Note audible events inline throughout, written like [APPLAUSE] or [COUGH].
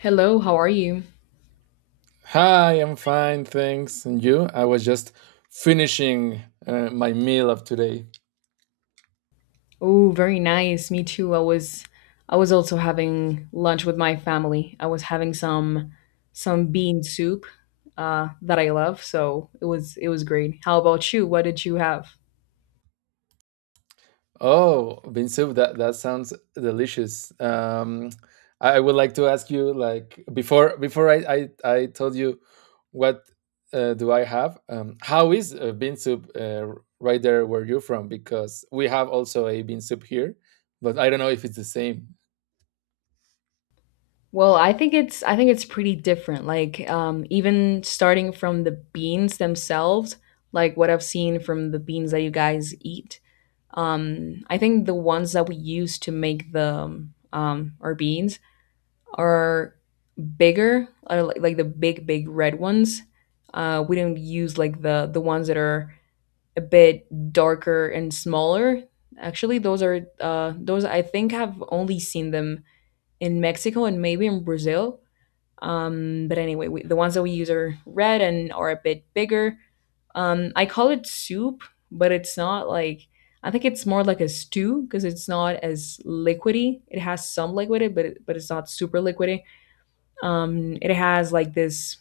Hello, how are you? Hi, I'm fine, thanks. And you? I was just finishing my meal of today. Oh, very nice. Me too. I was also having lunch with my family. I was having some bean soup that I love, so it was great. How about you? What did you have? Oh, bean soup, that sounds delicious. I would like to ask you, like, before I told you what do I have, how is bean soup right there where you're from? Because we have also a bean soup here, but I don't know if it's the same. Well, I think it's pretty different. Like even starting from the beans themselves, like what I've seen from the beans that you guys eat. I think the ones that we use to make the our beans are bigger, like the big, big red ones. We don't use like the ones that are a bit darker and smaller. Actually, those are those I think have only seen them in Mexico and maybe in Brazil. But anyway, we, the ones that we use are red and are a bit bigger. I call it soup, but it's not like I think it's more like a stew because it's not as liquidy. It has some liquidity, but it's not super liquidy it has like this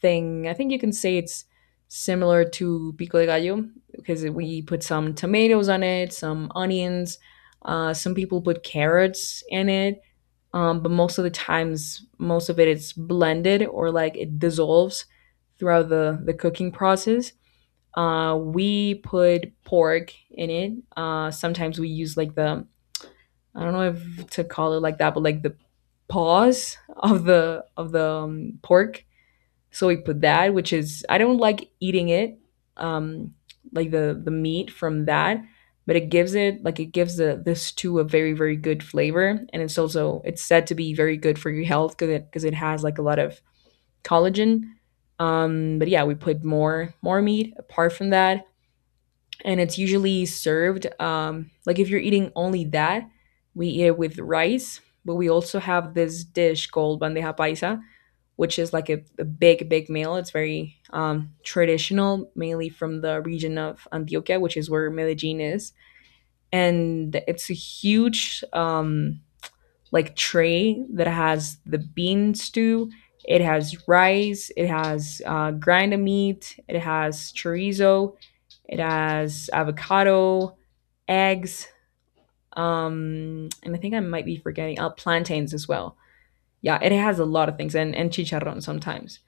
thing. I think you can say it's similar to pico de gallo because we put some tomatoes on it, some onions. Some people put carrots in it, but most of the times, most of it's blended or like it dissolves throughout the cooking process. We put pork in it. Sometimes we use like the I don't know if to call it like that, but like the paws of the pork. So we put that, which is I don't like eating it, um, like the meat from that, but it gives the stew a very very good flavor, and it's also it's said to be very good for your health because it has like a lot of collagen. But yeah, we put more meat apart from that, and it's usually served like if you're eating only that we eat it with rice, but we also have this dish called bandeja paisa, which is like a big big meal. It's very traditional, mainly from the region of Antioquia, which is where Medellin is, and it's a huge like tray that has the bean stew. It has rice, it has grinder meat, it has chorizo, it has avocado, eggs, and I think I might be forgetting plantains as well. Yeah, it has a lot of things, and chicharron sometimes.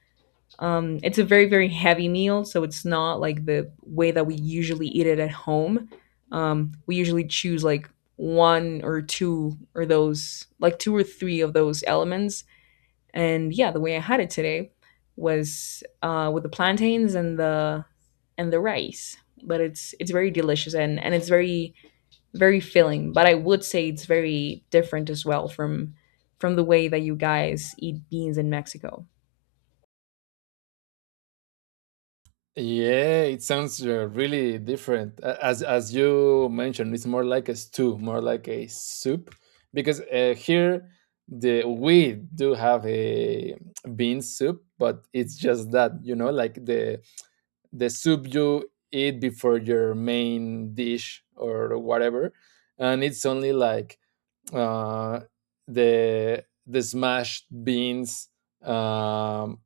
It's a very, very heavy meal, so it's not like the way that we usually eat it at home. We usually choose like one or two or those, like two or three of those elements, and yeah, the way I had it today was with the plantains and the rice. But it's very delicious, and it's very very filling. But I would say it's very different as well from the way that you guys eat beans in Mexico. Yeah, it sounds really different. As as you mentioned, it's more like a stew, more like a soup, because here the we do have a bean soup, but it's just that, you know, like the soup you eat before your main dish or whatever, and it's only like uh, the smashed beans. Um,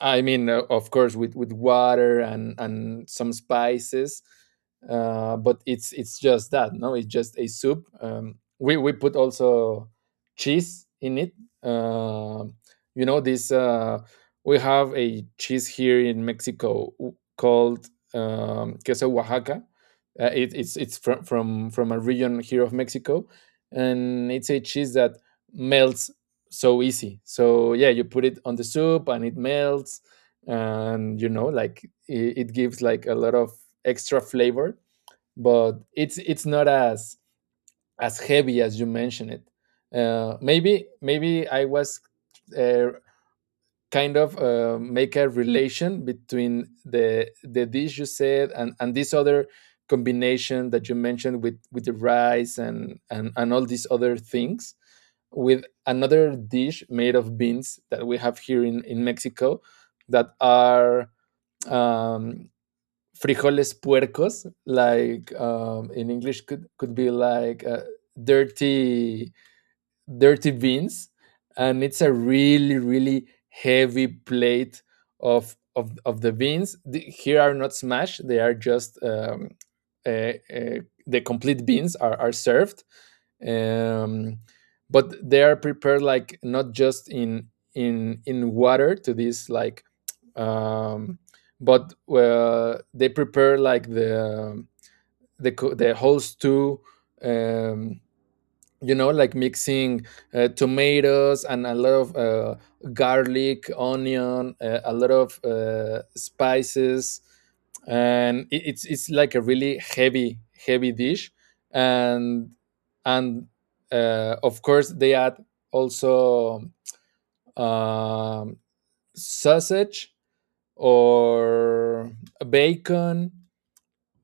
I mean, of course, with water and some spices, but it's just that. No, it's just a soup. We put also cheese in it. Um you know, this we have a cheese here in Mexico called queso Oaxaca. It's from, from a region here of Mexico, and it's a cheese that melts so easy. So yeah, you put it on the soup and it melts, and you know, like it gives like a lot of extra flavor. But it's not as as heavy as you mentioned it. Maybe I was uh, kind of make a relation between the dish you said and this other combination that you mentioned with the rice and and all these other things with another dish made of beans that we have here in Mexico that are um frijoles puercos, like in English could be like dirty dirty beans, and it's a really really heavy plate of the beans. The, here are not smashed; they are just uh, uh, the complete beans are served, um, but they are prepared like not just in water to this like. Um, but they prepare like the whole stew, um, you know, like mixing tomatoes and a lot of garlic, onion, a lot of spices, and it's like a really heavy heavy dish. And and Of course, they add also um, sausage or bacon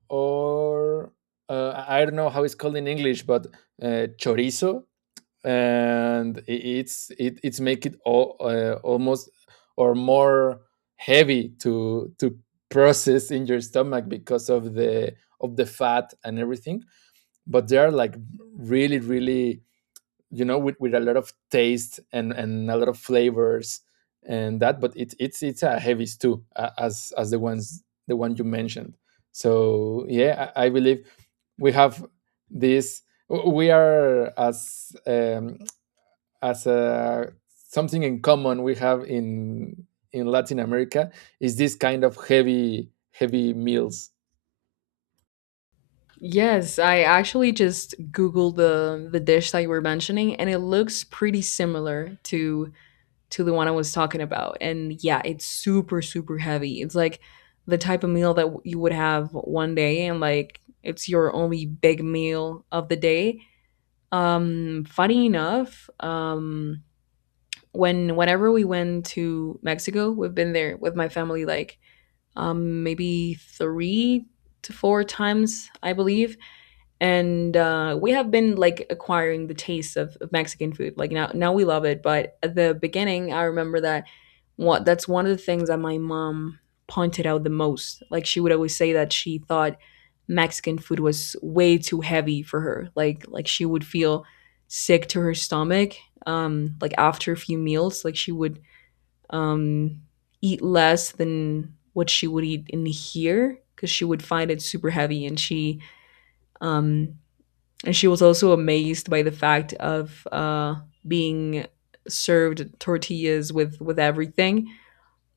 or I don't know how it's called in English, but chorizo, and it's make it all, almost or more heavy to process in your stomach because of the fat and everything, but they are like really really, you know, with a lot of taste and a lot of flavors and that. But it's a heavy stew, as the ones the one you mentioned. So yeah, I believe we have this we are as a something in common we have in Latin America is this kind of heavy heavy meals. Yes, I actually just googled the dish that you were mentioning, and it looks pretty similar to the one I was talking about. And yeah, it's super, super heavy. It's like the type of meal that you would have one day and like it's your only big meal of the day. Funny enough, whenever we went to Mexico, we've been there with my family like maybe 3 to 4 times, I believe, and we have been like acquiring the taste of Mexican food. Like now, now we love it. But at the beginning, I remember that what that's one of the things that my mom pointed out the most. Like she would always say that she thought Mexican food was way too heavy for her. Like she would feel sick to her stomach. Like after a few meals, like she would um eat less than what she would eat in here because she would find it super heavy, um and she was also amazed by the fact of being served tortillas with everything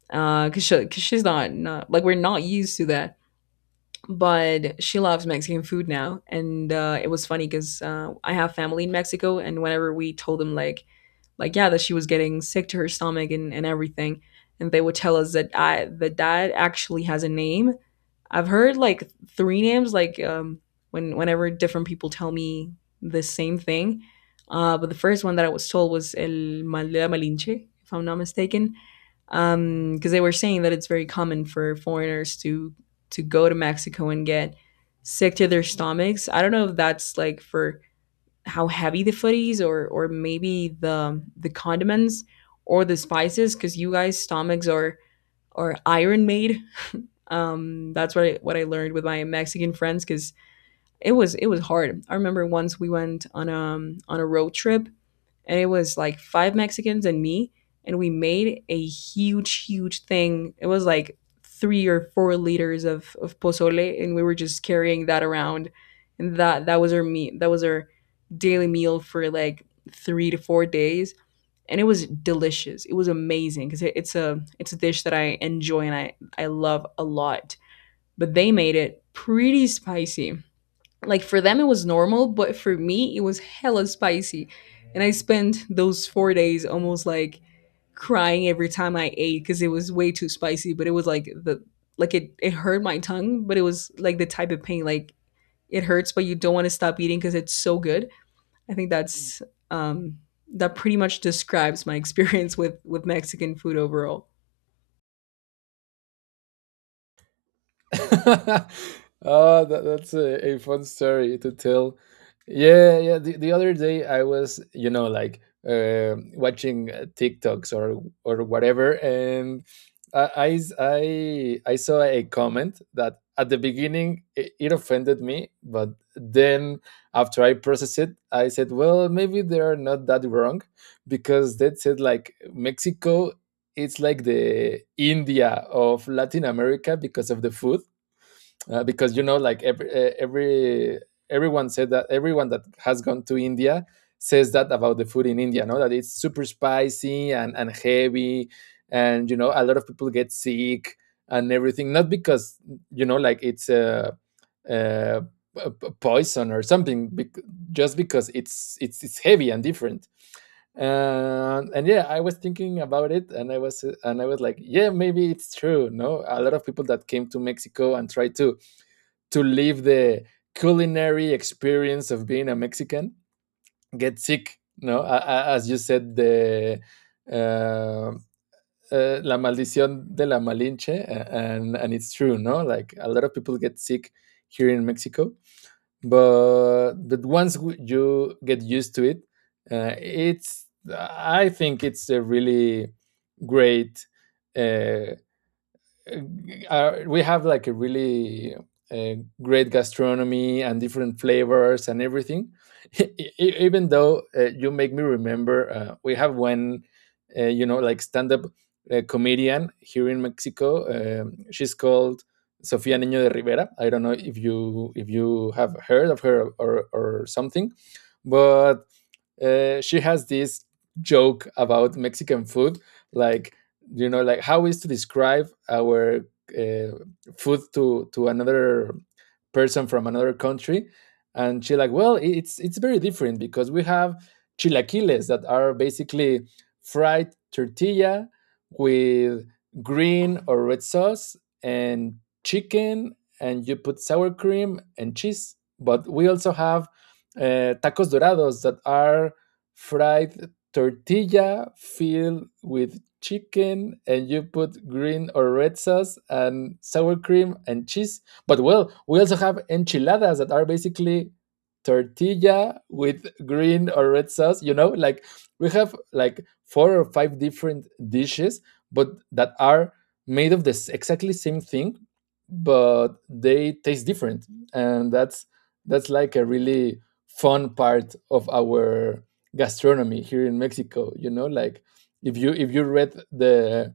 because 'cause she's not, not like we're not used to that, but she loves Mexican food now, and it was funny because I have family in Mexico, and whenever we told them, like, yeah, that she was getting sick to her stomach and everything, and they would tell us that I that that actually has a name. I've heard like 3 names, like whenever different people tell me the same thing, but the first one that I was told was el mal de la malinche, if I'm not mistaken. Um, because they were saying that it's very common for foreigners to go to Mexico and get sick to their stomachs. I don't know if that's like for how heavy the food is, or maybe the condiments or the spices, because you guys stomachs are iron made. Um, that's what I learned with my Mexican friends because it was hard. I remember once we went on a road trip, and it was like 5 Mexicans and me, and we made a huge thing. It was like 3 or 4 liters of pozole, and we were just carrying that around, and that was our meat. That was our daily meal for like 3 to 4 days, and it was delicious. It was amazing cuz it's a dish that I enjoy and I love a lot. But they made it pretty spicy. Like for them it was normal, but for me it was hella spicy, and I spent those 4 days almost like crying every time I ate because it was way too spicy. But it was like the like it hurt my tongue, but it was like the type of pain, like it hurts but you don't want to stop eating because it's so good. I think that's um that pretty much describes my [LAUGHS] experience with Mexican food overall. [LAUGHS] Oh, that's a fun story to tell. Yeah, yeah. The other day I was, you know, like watching TikToks or whatever, and I saw a comment that at the beginning it offended me, but then after I processed it, I said, well, maybe they are not that wrong, because that said like, Mexico, it's like the India of Latin America because of the food, because, you know, like every everyone said that everyone that has gone to India says that about the food in India. No, that it's super spicy and heavy, and you know, a lot of people get sick and everything, not because, you know, like it's a, uh uh, poison or something, just because it's heavy and different. And Yeah, I was thinking about it and I was like, yeah, maybe it's true. No, a lot of people that came to Mexico and tried to live the culinary experience of being a Mexican get sick. No, as you said, the uh, la maldición de la Malinche, and it's true. No, like a lot of people get sick here in Mexico, but once you get used to it, it's I think it's a really great uh, we have like a really uh, great gastronomy and different flavors and everything. [LAUGHS] Even though you make me remember, we have one, you know, like, stand-up comedian here in Mexico. She's called Sofia Niño de Rivera. I don't know if you have heard of her or something, but she has this joke about Mexican food, like, you know, like how is to describe our uh, food to another person from another country, and she like, well, it's very different because we have chilaquiles that are basically fried tortilla with green or red sauce and chicken, and you put sour cream and cheese. But we also have tacos dorados that are fried tortilla filled with chicken, and you put green or red sauce and sour cream and cheese. But well, we also have enchiladas that are basically tortilla with green or red sauce. You know, like we have like four or five different dishes, but that are made of this exactly same thing, but they taste different. And that's like a really fun part of our gastronomy here in Mexico. You know, like if you read the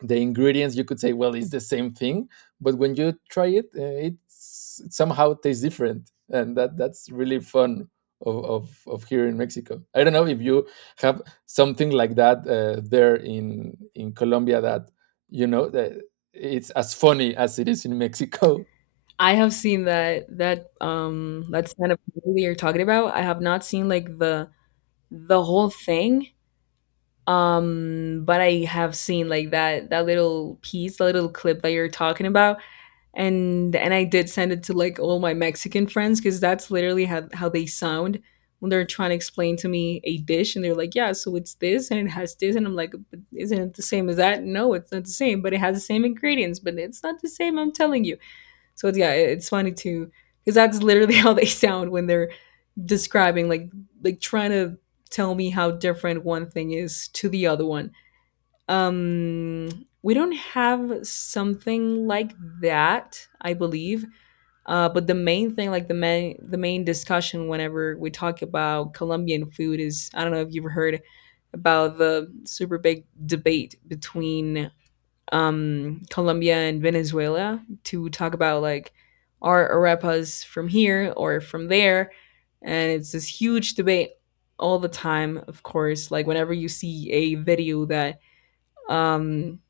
the ingredients, you could say, well, it's the same thing. But when you try it, it's, it somehow tastes different, and that's really fun of, of here in Mexico. I don't know if you have something like that there in Colombia that, you know, that it's as funny as it is in Mexico. [LAUGHS] I have seen that stand up that you're talking about. I have not seen like the whole thing, but I have seen like that little piece, the little clip that you're talking about, and I did send it to like all my Mexican friends because that's literally how they sound when they're trying to explain to me a dish, and they're like, yeah, so it's this and it has this, and I'm like, but isn't it the same as that? No, it's not the same, but it has the same ingredients, but it's not the same, I'm telling you. So it's, yeah, it's funny to because that's literally [LAUGHS] how they sound when they're describing like trying to tell me how different one thing is to the other one. Um, we don't have something like that, I believe. But the main thing, like the main discussion, whenever we talk about Colombian food, is I don't know if you've heard about the super big debate between Colombia and Venezuela to talk about like are arepas from here or from there, and it's this huge debate all the time. Of course, like whenever you see a video that um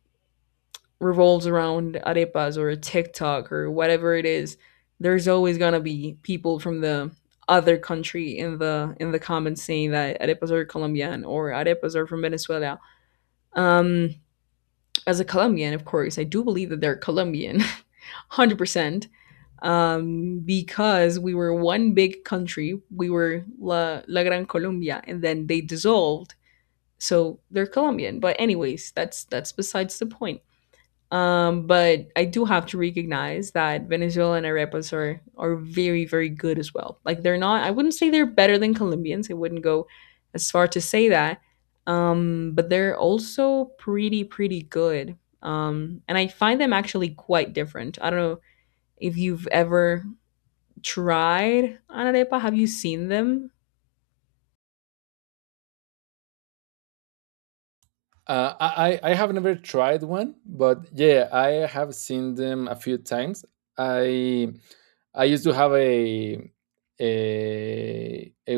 revolves around arepas or TikTok or whatever it is, there's always gonna be people from the other country in the comments saying that arepas are Colombian or arepas are from Venezuela. Um, as a Colombian, of course, I do believe that they're Colombian, [LAUGHS] 100%. Because we were one big country, we were La Gran Colombia, and then they dissolved, so they're Colombian. But anyways, that's besides the point. But I do have to recognize that Venezuelan arepas are very, very good as well. Like they're not, I wouldn't say they're better than Colombians. I wouldn't go as far to say that. But they're also pretty, pretty good. And I find them actually quite different. I don't know if you've ever tried an arepa. Have you seen them? I have never tried one, but yeah, I have seen them a few times. I I used to have a a,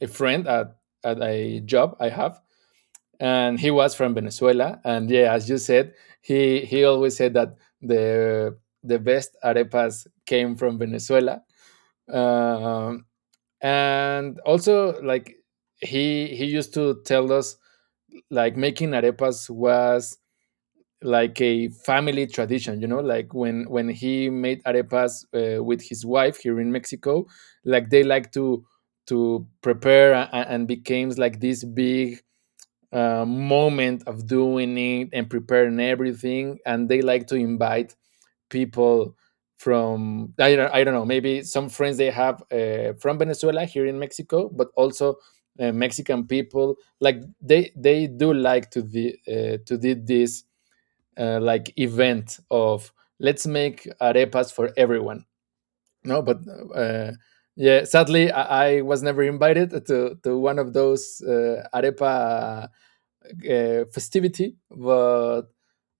a friend at a job I have, and he was from Venezuela. And yeah, as you said, he always said that the the best arepas came from Venezuela. Um, and also like he used to tell us like making arepas was like a family tradition, you know, like when he made arepas with his wife here in Mexico, like they like to prepare, and becomes like this big moment of doing it and preparing everything, and they like to invite people from, I don't know, maybe some friends they have from Venezuela here in Mexico, but also Mexican people, like they do like to the to did this like event of, let's make arepas for everyone. No, but uh, yeah, sadly I was never invited to one of those arepa festivity. but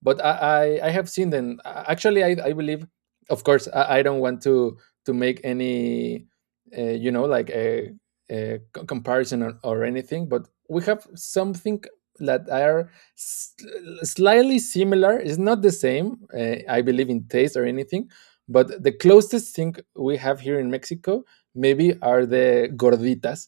but I have seen them. Actually, I believe, of course, I don't want to make any you know, like a, comparison or anything, but we have something that are s- slightly similar. It's not the same. I believe in taste or anything, but the closest thing we have here in Mexico maybe are the gorditas,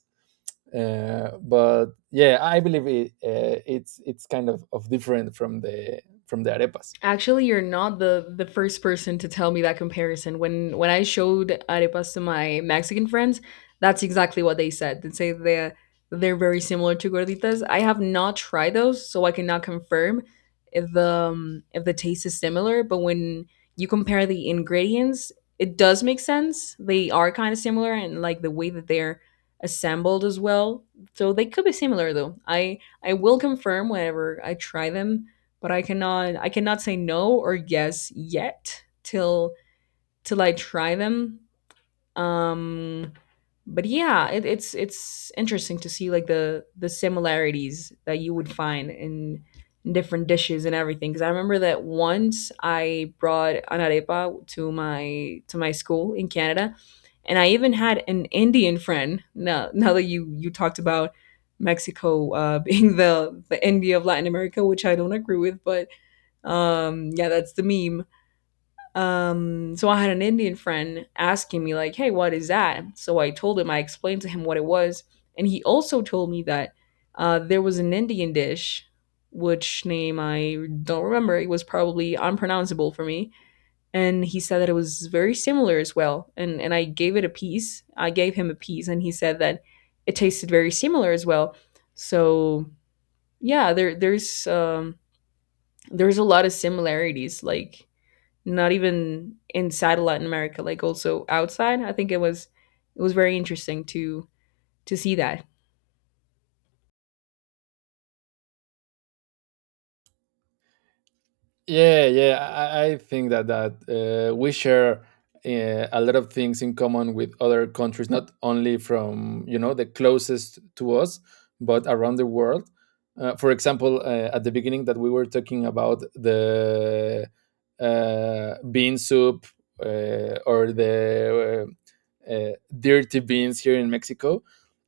but yeah, I believe it, it's kind of different from the arepas. Actually, you're not the first person to tell me that comparison. When I showed arepas to my Mexican friends, that's exactly what they said. They say they're very similar to gorditas. I have not tried those, so I cannot confirm if the if the taste is similar. But when you compare the ingredients, it does make sense. They are kind of similar, and like the way that they're assembled as well. So they could be similar, though. I will confirm whenever I try them, but I cannot say no or yes yet till till I try them. Um but yeah, it's interesting to see like the similarities that you would find in different dishes and everything. Because I remember that once I brought an arepa to my school in Canada, and I even had an Indian friend. Now that you talked about Mexico [LAUGHS] being the India of Latin America, which I don't agree with, but yeah, that's the meme. So I had an Indian friend asking me, like, hey, what is that? So I told him, I explained to him what it was. And he also told me that there was an Indian dish, which name I don't remember. It was probably unpronounceable for me. And he said that it was very similar as well. And I gave it a piece. I gave him a piece, and he said that it tasted very similar as well. So yeah, there's a lot of similarities. Like not even inside of Latin America, like also outside. I think it was very interesting to see that. Yeah, yeah. I think that we share a lot of things in common with other countries, not only from, you know, the closest to us, but around the world. For example, at the beginning that we were talking about the bean soup or the uh, dirty beans here in Mexico.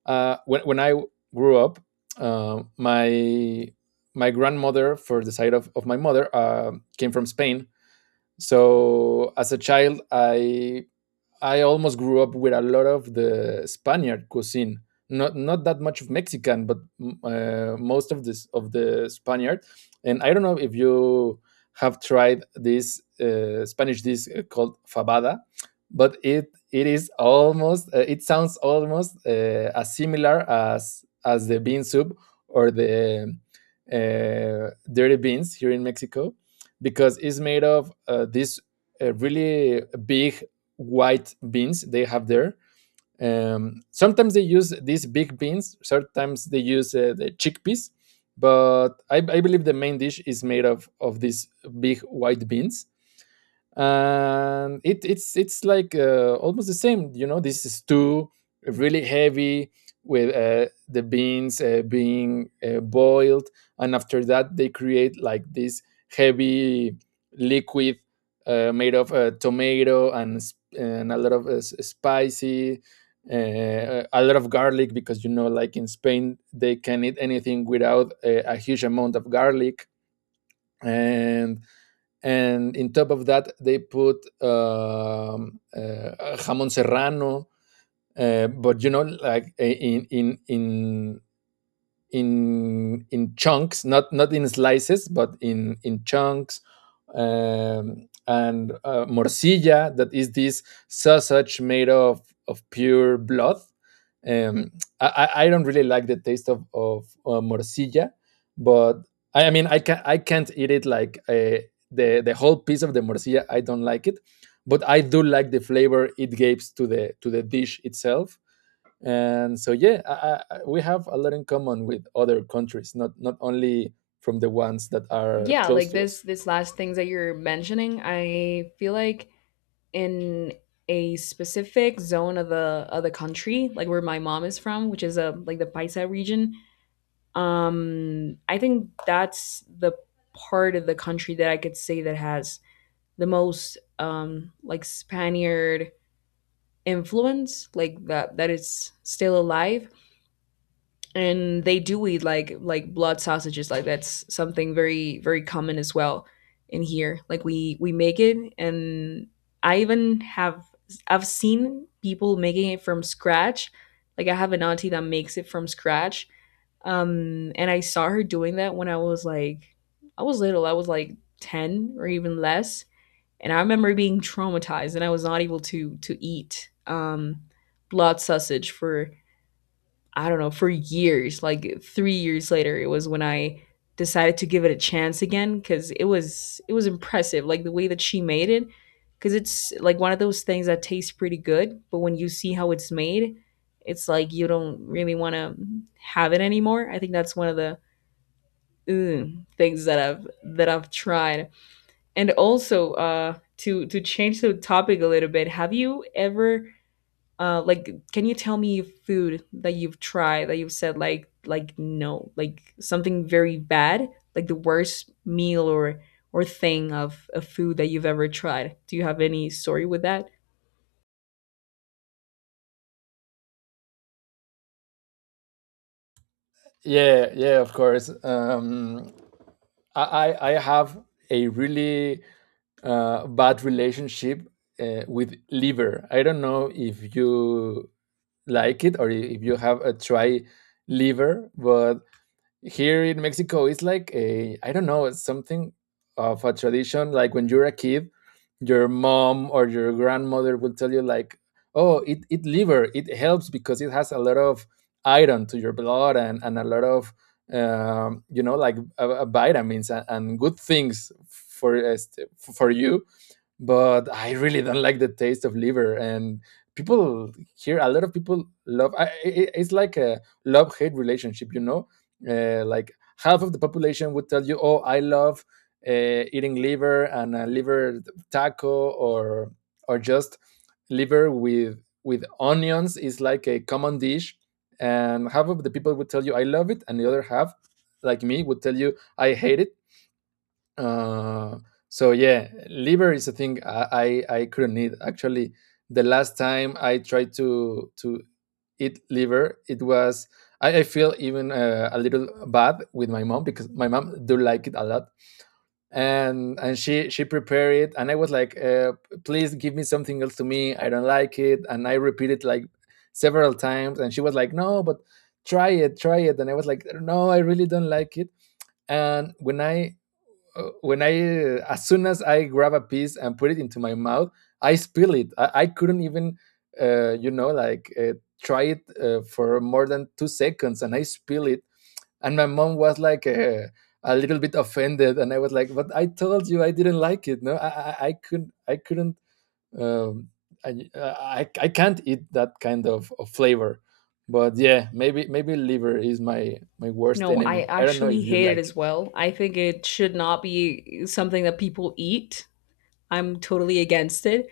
When I grew up, uh, my my grandmother, for the side of my mother, came from Spain. So as a child, I almost grew up with a lot of the Spaniard cuisine. Not that much of Mexican, but most of this of the Spaniard. And I don't know if you have tried this Spanish dish called fabada, but it is almost it sounds almost as similar as the bean soup or the dirty beans here in Mexico, because it's made of this really big white beans they have there. Sometimes they use these big beans. Sometimes they use the chickpeas. But I believe the main dish is made of these big white beans, and it's like almost the same, this stew, really heavy, with the beans being boiled, and after that they create like this heavy liquid, made of tomato and a lot of spicy, a lot of garlic, because you know, like in spain they can eat anything without a huge amount of garlic. And and in top of that they put jamon serrano, but you know, like in chunks, not in slices, but in chunks. And morcilla, that is this sausage made of pure blood. Um, I don't really like the taste of morcilla, but I mean, I can, I can't eat it like the whole piece of the morcilla. I don't like it, but I do like the flavor it gives to the dish itself. And so yeah, we have a lot in common with other countries, not only from the ones that are Yeah, close like to this us. last things that you're mentioning, I feel like in a specific zone of the country, like where my mom is from, which is a like the Paisa region. I think that's the part of the country that I could say that has the most like Spaniard influence, like that is still alive. And they do eat like blood sausages. Like that's something very, very common as well in here. Like we make it, and I even have, I've seen people making it from scratch. Like I have an auntie that makes it from scratch. And I saw her doing that when I was little. I was like 10 or even less, and I remember being traumatized, and I was not able to eat blood sausage for, I don't know, for years, like 3 years later. It was when I decided to give it a chance again, cuz it was impressive like the way that she made it, cuz it's like one of those things that tastes pretty good, but when you see how it's made, it's like you don't really want to have it anymore. I think that's one of the things that I've tried. And also, to change the topic a little bit, have you ever like can you tell me food that you've tried that you've said like no, like something very bad, like the worst meal or thing of a food that you've ever tried? Do you have any story with that? Yeah, yeah, of course. I I have a really bad relationship with liver. I don't know if you like it, or if you have a try liver, but here in Mexico, it's like a, I don't know, it's something of a tradition. Like when you're a kid, your mom or your grandmother will tell you like, "Oh, it liver, it helps because it has a lot of iron to your blood, and a lot of you know, like vitamins and good things for you." But I really don't like the taste of liver. And people here, a lot of people love. I, it, it's like a love hate relationship, you know. Like half of the population would tell you, "Oh, I love uh, eating liver, and a liver taco, or just liver with onions is like a common dish." And half of the people would tell you, "I love it," and the other half, like me, would tell you, "I hate it." Uh, so yeah, liver is a thing I, I couldn't eat. Actually, the last time I tried to eat liver, it was, I feel even a little bad with my mom, because my mom do like it a lot, and she prepared it, and I was like, please give me something else to me. I don't like it. And I repeated like several times, and she was like, no, but try it, and I was like, no, I really don't like it. And when I uh, when I as soon as I grab a piece and put it into my mouth, I spill it. I couldn't even, you know, like try it for more than 2 seconds, and I spill it. And my mom was like a little bit offended, and I was like, "But I told you I didn't like it. No, I couldn't. I couldn't. Um, I can't eat that kind of flavor." But yeah, maybe maybe liver is my my worst No, I enemy. I don't know actually if you hate it like as it. well. I think it should not be something that people eat. I'm totally against it.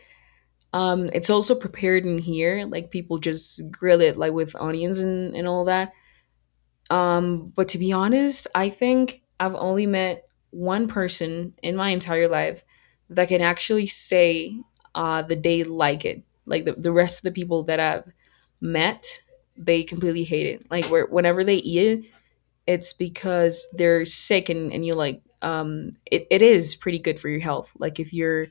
It's also prepared in here. Like people just grill it like with onions and all that. But to be honest, I think I've only met one person in my entire life that can actually say the day like it. Like the rest of the people that I've met, they completely hate it. Like whenever they eat it, it's because they're sick and you like it, it is pretty good for your health. Like if you're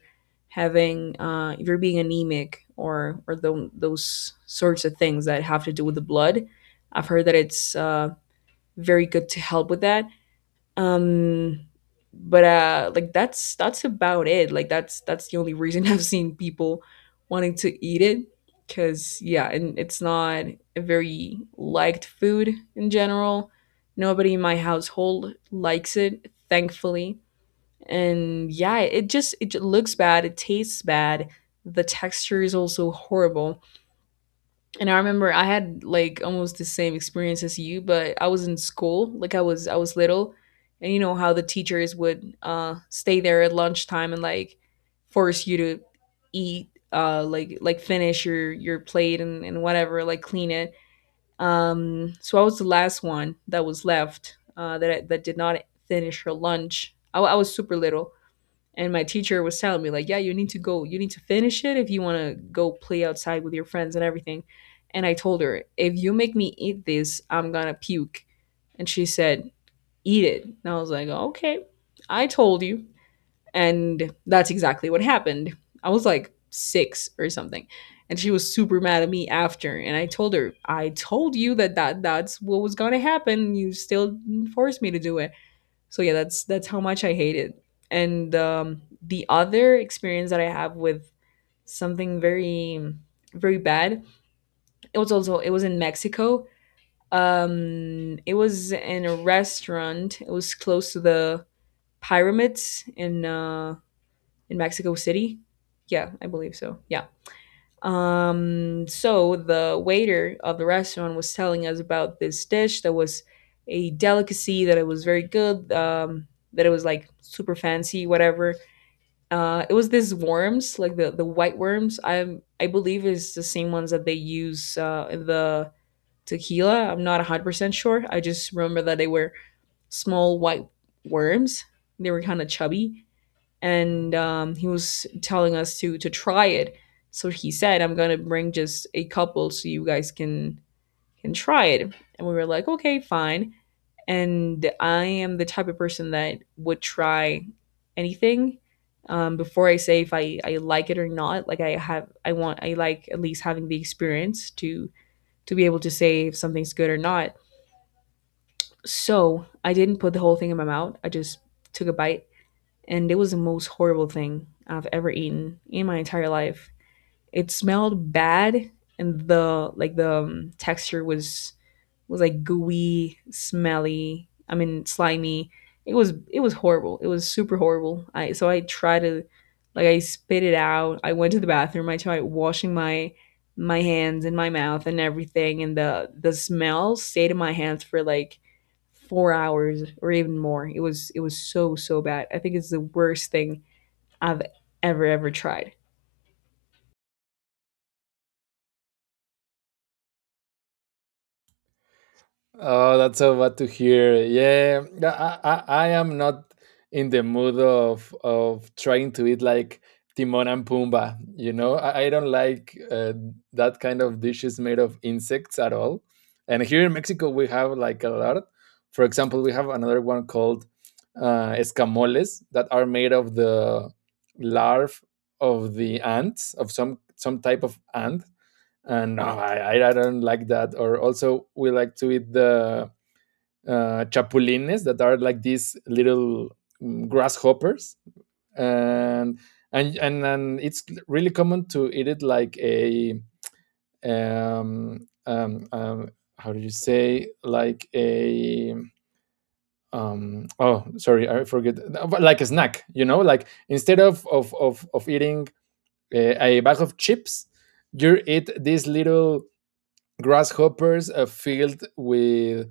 having if you're being anemic or those sorts of things that have to do with the blood, I've heard that it's very good to help with that. Um, but like that's about it. Like that's the only reason [LAUGHS] I've seen people wanting to eat it, because yeah, and it's not a very liked food in general. Nobody in my household likes it, thankfully. And yeah, it just looks bad. It tastes bad. The texture is also horrible. And I remember I had like almost the same experience as you, but I was in school, like I was little, and you know how the teachers would stay there at lunchtime and like force you to eat like finish your plate and whatever, like clean it. So I was the last one that was left that did not finish her lunch. I was super little. And my teacher was telling me, like, yeah, you need to go, you need to finish it if you want to go play outside with your friends and everything. And I told her, if you make me eat this, I'm going to puke. And she said, eat it. And I was like, okay, I told you. And that's exactly what happened. I was like six or something. And she was super mad at me after. And I told her, I told you that that's what was going to happen. You still forced me to do it. So yeah, that's how much I hate it. And the other experience that I have with something very very bad, it was also it was in Mexico. It was in a restaurant. It was close to the pyramids in Mexico City. Yeah, I believe so. Yeah so the waiter of the restaurant was telling us about this dish that was a delicacy that it was very good. That it was like super fancy, whatever. It was these worms, like the white worms. I believe is the same ones that they use in the tequila. I'm not 100% sure. I just remember that they were small white worms. They were kind of chubby, and he was telling us to try it. So he said, "I'm gonna bring just a couple so you guys can try it." And we were like, "Okay, fine." And I am the type of person that would try anything before I say if I like it or not. Like I have, I want, I like at least having the experience to be able to say if something's good or not. So I didn't put the whole thing in my mouth. I just took a bite, and it was the most horrible thing I've ever eaten in my entire life. It smelled bad, and the like the texture was like gooey, smelly. I mean, slimy. It was horrible. It was super horrible. I so I tried to like I spit it out. I went to the bathroom. I tried washing my my hands and my mouth and everything, and the smell stayed in my hands for like 4 hours or even more. It was so so bad. I think it's the worst thing I've ever ever tried. Oh, that's so bad to hear. Yeah, yeah, I am not in the mood of trying to eat like Timon and Pumbaa. You know, I don't like that kind of dishes made of insects at all. And here in Mexico, we have like a lot. For example, we have another one called escamoles, that are made of the larvae of the ants, of some type of ant. And no, I don't like that. Or also, we like to eat the chapulines, that are like these little grasshoppers, and and it's really common to eat it like a um, um, um, how do you say, like a oh sorry I forget. Like a snack, you know, like instead of of eating a bag of chips, you eat these little grasshoppers filled with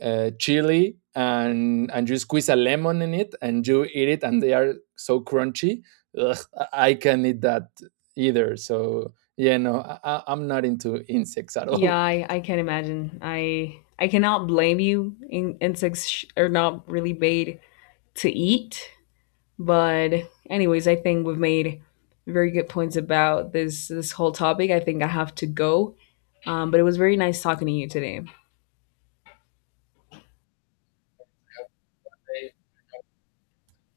chili, and you squeeze a lemon in it and you eat it, and they are so crunchy. Ugh, I can't eat that either. So yeah, no, I i-'m not into insects at Yeah, all. I can imagine. I cannot blame you. Insects are not really made to eat, but anyways, I think we've made very good points about this this whole topic. I think I have to [LAUGHS] go, but it was very nice talking to you today,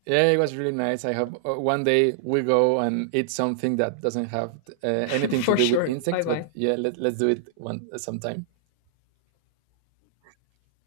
Yeah, it was really nice. I hope one day we go and eat something that doesn't have [LAUGHS] anything to for do with sure. Bye insects. But bye. yeah, let, let's do it one sometime.